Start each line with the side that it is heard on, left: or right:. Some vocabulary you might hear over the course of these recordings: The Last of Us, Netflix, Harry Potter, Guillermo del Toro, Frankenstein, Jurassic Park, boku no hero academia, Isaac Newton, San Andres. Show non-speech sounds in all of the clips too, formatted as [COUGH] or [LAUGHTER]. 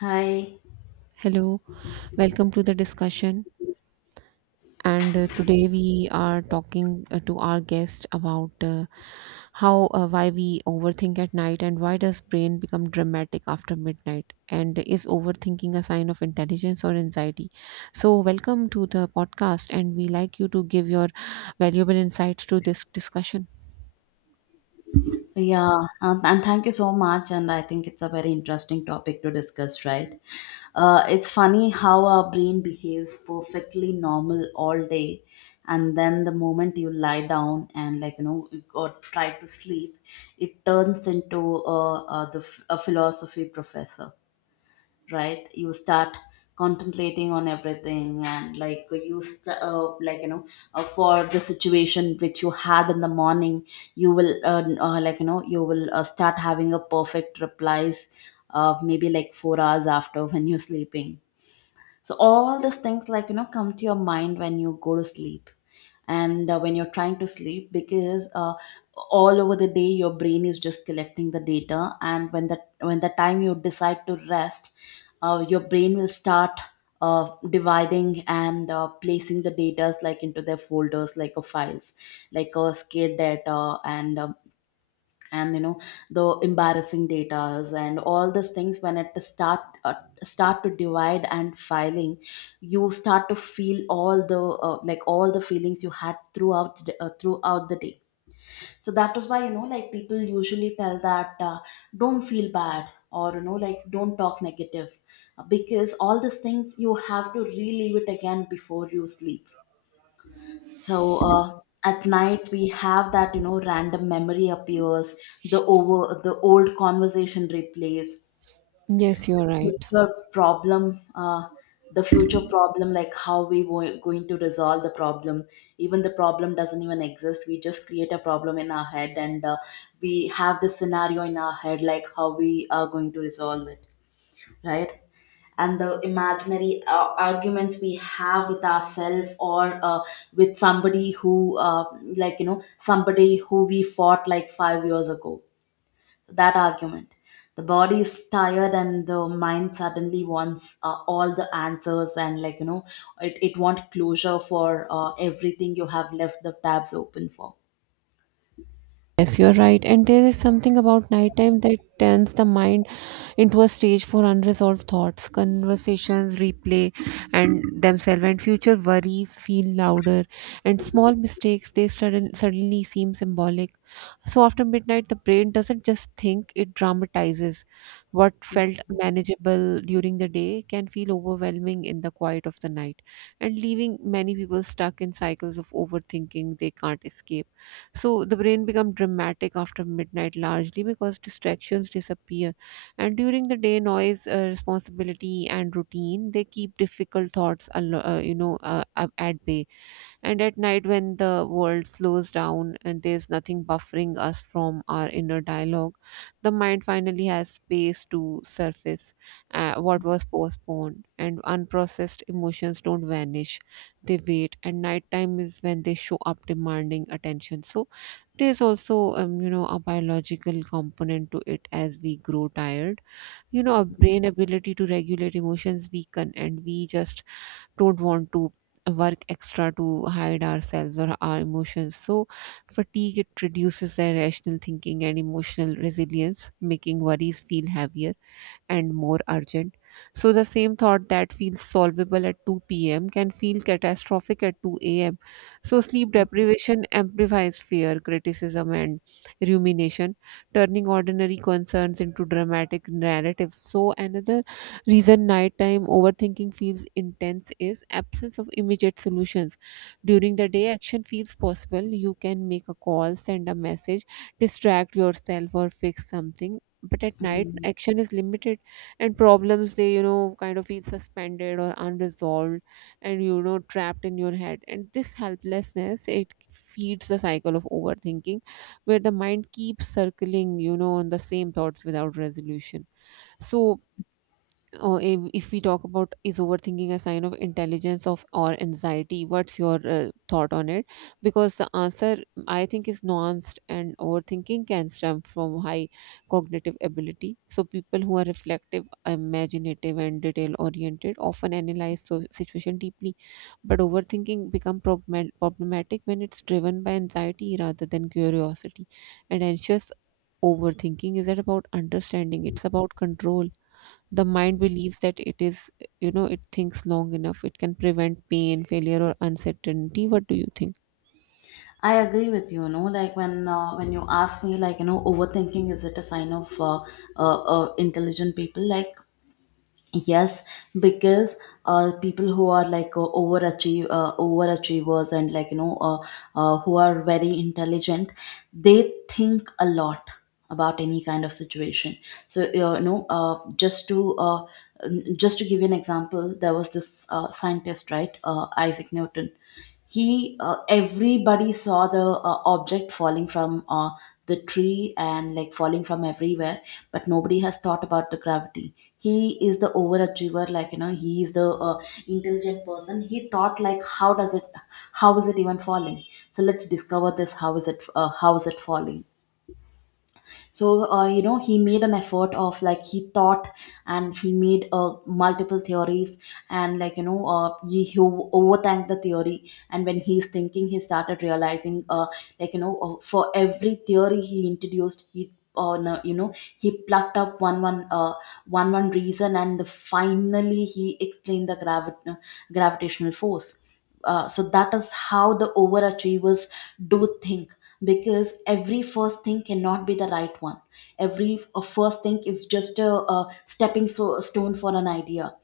left: Hi.
right: Hello, welcome to the discussion. And today we are talking to our guest about how why we overthink at night and why does brain become dramatic after midnight and is overthinking a sign of intelligence or anxiety? So welcome to the podcast and we like you to give your valuable insights to this discussion.
left: Yeah, and thank you so much. And I think it's a very interesting topic to discuss, right? It's funny how our brain behaves perfectly normal all day, and then the moment you lie down and, like, or try to sleep, it turns into a philosophy professor. Right, you start contemplating on everything and, like, you st- like you know for the situation which you had in the morning you will start having a perfect replies, maybe like 4 hours after [LAUGHS] when you're sleeping. So all these things, come to your mind when you go to sleep. And when you're trying to sleep, because all over the day your brain is just collecting the data. And when the time you decide to rest, your brain will start dividing and placing the data, like, into their folders, like a files, like a scare data. And the embarrassing datas, and all these things when it start to divide and filing, you start to feel all the like all the feelings you had throughout throughout the day. So that is why, like, people usually tell that, don't feel bad, or, like, don't talk negative, because all these things you have to relive it again before you sleep. So at night we have that, random memory appears, the over the old conversation replays,
right: Yes, you're right.
left: future problem, uh, the future problem, like how we were going to resolve the problem. Even the problem doesn't even exist. We just create a problem in our head, and we have the scenario in our head like how we are going to resolve it, right? And the imaginary arguments we have with ourselves, or with somebody who we fought like 5 years ago. That argument. The body is tired and the mind suddenly wants all the answers and, like, it wants closure for everything you have left the tabs open for.
right: Yes, you're right. And there is something about nighttime that turns the mind into a stage for unresolved thoughts, conversations replay and themselves, and future worries feel louder, and small mistakes they suddenly seem symbolic. So after midnight, the brain doesn't just think, it dramatizes. What felt manageable during the day can feel overwhelming in the quiet of the night, and leaving many people stuck in cycles of overthinking they can't escape. So the brain becomes dramatic after midnight largely because distractions disappear. And during the day, noise, responsibility, and routine, they keep difficult thoughts, at bay, and at night, when the world slows down and there's nothing buffering us from our inner dialogue, the mind finally has space to surface what was postponed, and unprocessed emotions don't vanish, they wait. And nighttime is when they show up demanding attention. So, there's also, you know, a biological component to it as we grow tired. You know, our brain ability to regulate emotions weaken, and we just don't want to work extra to hide ourselves or our emotions. So, fatigue it reduces irrational thinking and emotional resilience, making worries feel heavier and more urgent. So, the same thought that feels solvable at 2 p.m. can feel catastrophic at 2 a.m. So, sleep deprivation amplifies fear, criticism, and rumination, turning ordinary concerns into dramatic narratives. So, another reason nighttime overthinking feels intense is absence of immediate solutions. During the day, action feels possible. You can make a call, send a message, distract yourself, or fix something. But at night, action is limited and problems they you know kind of feel suspended or unresolved, and you know trapped in your head, and this helplessness it feeds the cycle of overthinking where the mind keeps circling you know on the same thoughts without resolution so. Oh, if we talk about is overthinking a sign of intelligence of or anxiety, what's your thought on it? Because the answer I think is nuanced, and overthinking can stem from high cognitive ability. So people who are reflective, imaginative, and detail oriented often analyze so situation deeply, but overthinking become problematic when it's driven by anxiety rather than curiosity. And anxious overthinking is that about understanding? It's about control. The mind believes that it is, you know, it thinks long enough it can prevent pain failure or uncertainty. What do you think?
left: I agree with you. Like, when you ask me, overthinking, is it a sign of intelligent people? Like, yes, because people who are, like, overachievers, and, like, who are very intelligent, they think a lot about any kind of situation. So just to give you an example, there was this scientist, right, Isaac Newton. He, everybody saw the object falling from the tree, and, like, falling from everywhere, but nobody has thought about the gravity. He is the overachiever, he is the intelligent person. He thought, like, how is it even falling, so let's discover this. How is it falling? So he made an effort of, like, he thought, and he made multiple theories. And he overthanked the theory. And when he's thinking he started realizing, for every theory he introduced he, no, he plucked up one reason, and finally he explained the gravitational force. So that is how the overachievers do think, because every first thing cannot be the right one. A first thing is just a stepping, stone for an idea,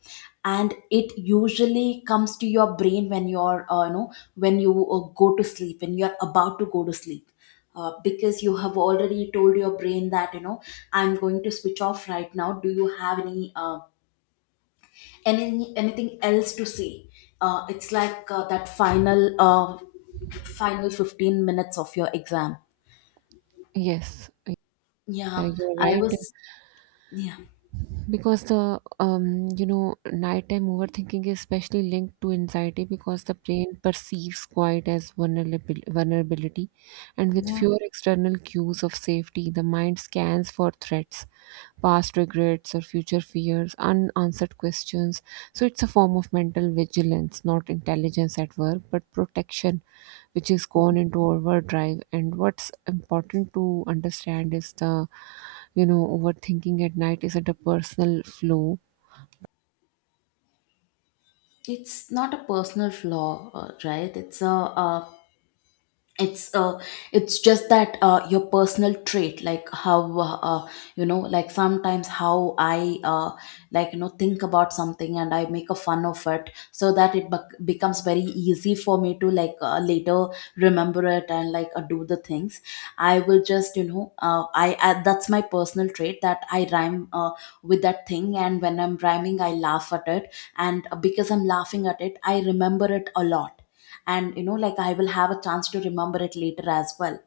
left: and it usually comes to your brain when you're you know when you go to sleep, when you're about to go to sleep. Because you have already told your brain that, I'm going to switch off right now. Do you have anything else to say? It's like, that final 15 minutes of your exam.
right: Yes, yeah,
left: Yeah,
right: you're
left: I
right: right.
left: was, yeah,
right: Because the you know, nighttime overthinking is especially linked to anxiety because the brain perceives quiet as vulnerability, and with
left: yeah.
right: fewer external cues of safety, the mind scans for threats past regrets or future fears, unanswered questions. So it's a form of mental vigilance, not intelligence at work, but protection, which is gone into overdrive. And what's important to understand is the, you know, overthinking at night is at a personal flow.
left: It's not a personal flaw, right? It's a, it's it's just that, your personal trait, like how, like, sometimes how I, think about something, and I make a fun of it, so that it becomes very easy for me to, like, later remember it, and, like, do the things. I will just, I that's my personal trait that I rhyme with that thing, and when I'm rhyming I laugh at it, and because I'm laughing at it I remember it a lot. And, like, I will have a chance to remember it later as well.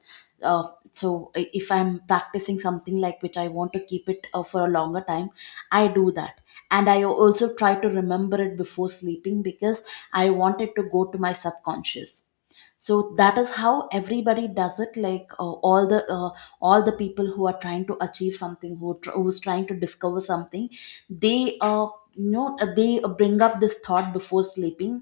left: uh, so if I'm practicing something, like, which I want to keep it for a longer time, I do that. And I also try to remember it before sleeping, because I want it to go to my subconscious. So that is how everybody does it, like, all the people who are trying to achieve something, who's trying to discover something, they you know uh, they bring up this thought before sleeping,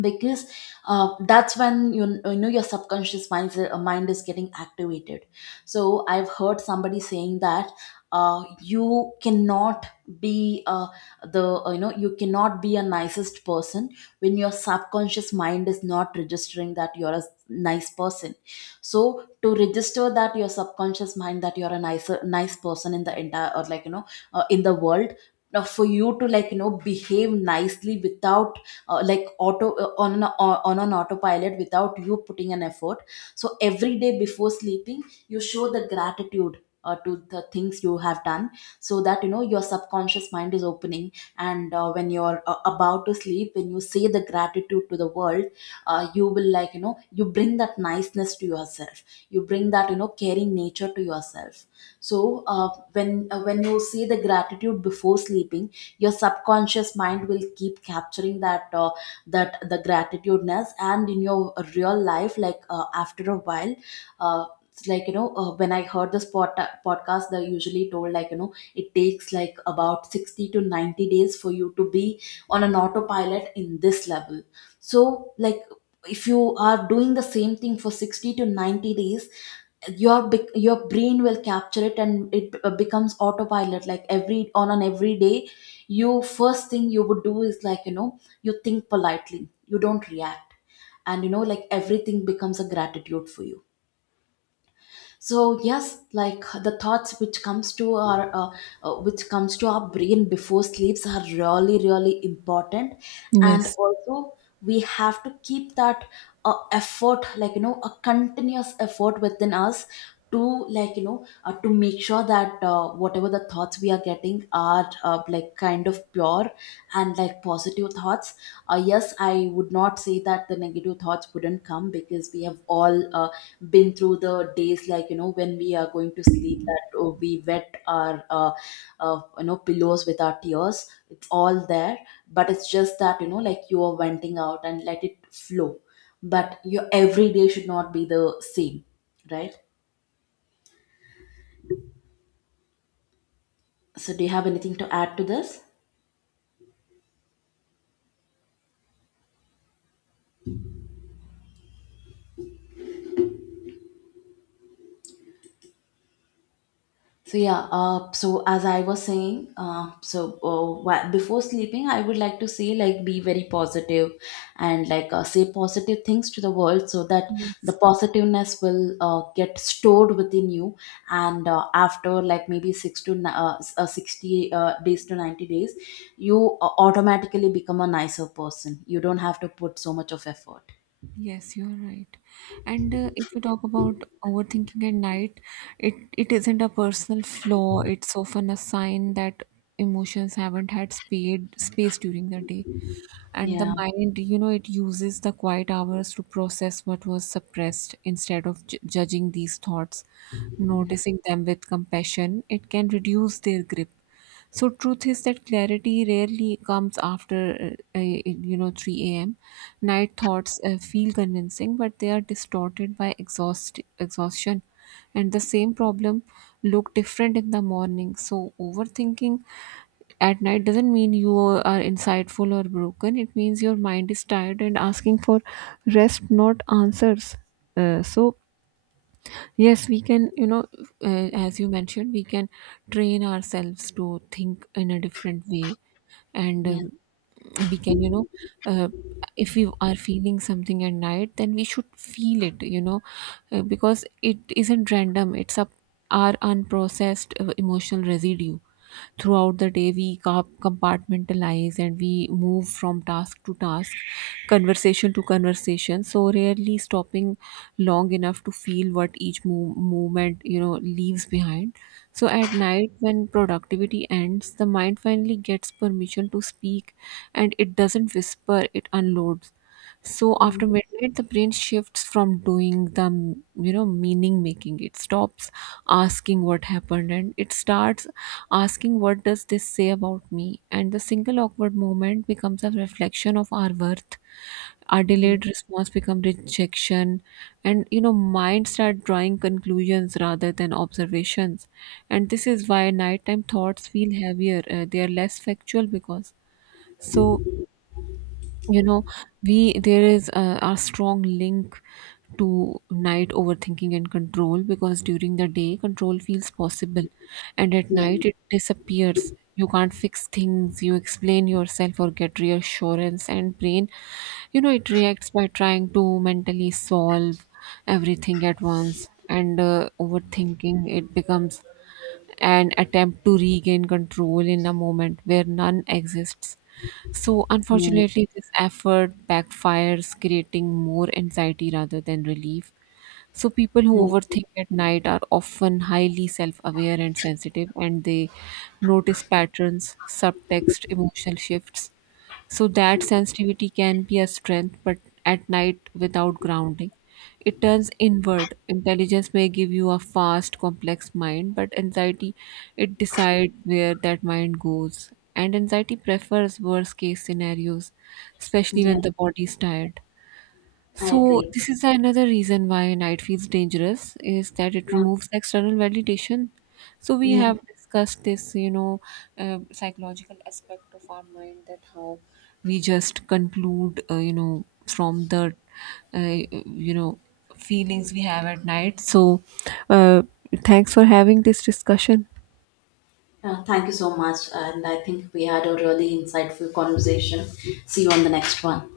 left: because that's when, you know, your subconscious mind is getting activated. So I've heard somebody saying that, uh, you cannot be uh, you cannot be a nicest person when your subconscious mind is not registering that you're a nice person. So to register that your subconscious mind that you're a nice person in the entire, or in the world, for you to, behave nicely without, like auto on an autopilot, without you putting an effort. So every day before sleeping you show the gratitude, to the things you have done, so that, your subconscious mind is opening. And when you're about to sleep, when you say the gratitude to the world, you will, you bring that niceness to yourself, you bring that, caring nature to yourself. So when you say the gratitude before sleeping, your subconscious mind will keep capturing that the gratitudeness, and in your real life, like, after a while, uh, it's like, when I heard this podcast, they usually told, it takes like about 60 to 90 days for you to be on an autopilot in this level. So, like, if you are doing the same thing for 60 to 90 days, your brain will capture it, and it becomes autopilot, like every, on an everyday you first thing you would do is, you think politely, you don't react. And, like, everything becomes a gratitude for you. So yes, like, the thoughts which comes to our brain before sleeps are really really important. And
right: Yes.
left: also we have to keep that effort, a continuous effort within us, to, to make sure that, whatever the thoughts we are getting are, like, kind of pure and, like, positive thoughts. Yes, I would not say that the negative thoughts wouldn't come, because we have all uh, been through the days, when we are going to sleep, that, oh, we wet our, pillows with our tears. It's all there. But it's just that, you know, like, you are venting out and let it flow. But your every day should not be the same, right? So, do you have anything to add to this? So yeah, so as I was saying, before sleeping, I would like to say, like, be very positive, and, like, say positive things to the world, so that the
right: Yes.
left: positiveness will get stored within you. And after, like, maybe 60 days to 90 days, you automatically become a nicer person. You don't have to put so much of effort.
right: Yes, you are right. And if we talk about overthinking at night, it isn't a personal flaw. It's often a sign that emotions haven't had speed space during the day, and the
left: Yeah,
right: mind you know it uses the quiet hours to process what was suppressed. Instead of judging these thoughts,
left: yeah,
right: noticing them with compassion it can reduce their grip. So truth is that clarity rarely comes after you know 3 a.m. Night thoughts feel convincing, but they are distorted by exhaustion, and the same problem look different in the morning. So overthinking at night doesn't mean you are insightful or broken. It means your mind is tired and asking for rest, not answers. So yes, we can, you know, as you mentioned, we can train ourselves to think in a different way, and
left: yeah.
right: we can, you know, uh, if we are feeling something at night, then we should feel it, you know, because it isn't random. It's up our unprocessed emotional residue. Throughout the day, we compartmentalize and we move from task to task, conversation to conversation. So rarely stopping long enough to feel what each movement you know leaves behind. So at night, when productivity ends, the mind finally gets permission to speak, and it doesn't whisper; it unloads. So after
left: Mm,
right: midnight, the brain shifts from doing the you know meaning making. It stops asking what happened and it starts asking what does this say about me. And the single awkward moment becomes a reflection of our worth. Our
left: yeah,
right: delayed response becomes rejection, and you know mind start drawing conclusions rather than observations. And this is why nighttime thoughts feel heavier. They are less factual because so you know we there is a strong link to night overthinking and control because during the day control feels possible and at night it disappears. You can't fix things, you explain yourself or get reassurance, and brain you know it reacts by trying to mentally solve everything at once, and overthinking it becomes and attempt to regain control in a moment where none exists. So,
left: yeah, yeah.
right: unfortunately, this effort backfires, creating more anxiety rather than relief. So, people who
left: I
right: overthink at night are often highly self aware and sensitive, and they notice patterns, subtext, emotional shifts, so that sensitivity can be a strength, but at night without grounding, it turns inward. Intelligence may give you a fast, complex mind, but anxiety it decides where that mind goes. And anxiety prefers worst case scenarios, especially
left: Yeah,
right: when the body is tired.
left: I
right: So
left: agree.
right: this is another reason why night feels dangerous is that it
left: Yeah.
right: removes the external validation. So we
left: Yeah.
right: have discussed this, you know, psychological aspect of our mind that how we just conclude, you know, from the, uh, you know, feelings we have at night. So uh, thanks for having this discussion.
left: Thank you so much. And I think we had a really insightful conversation. See you on the next one.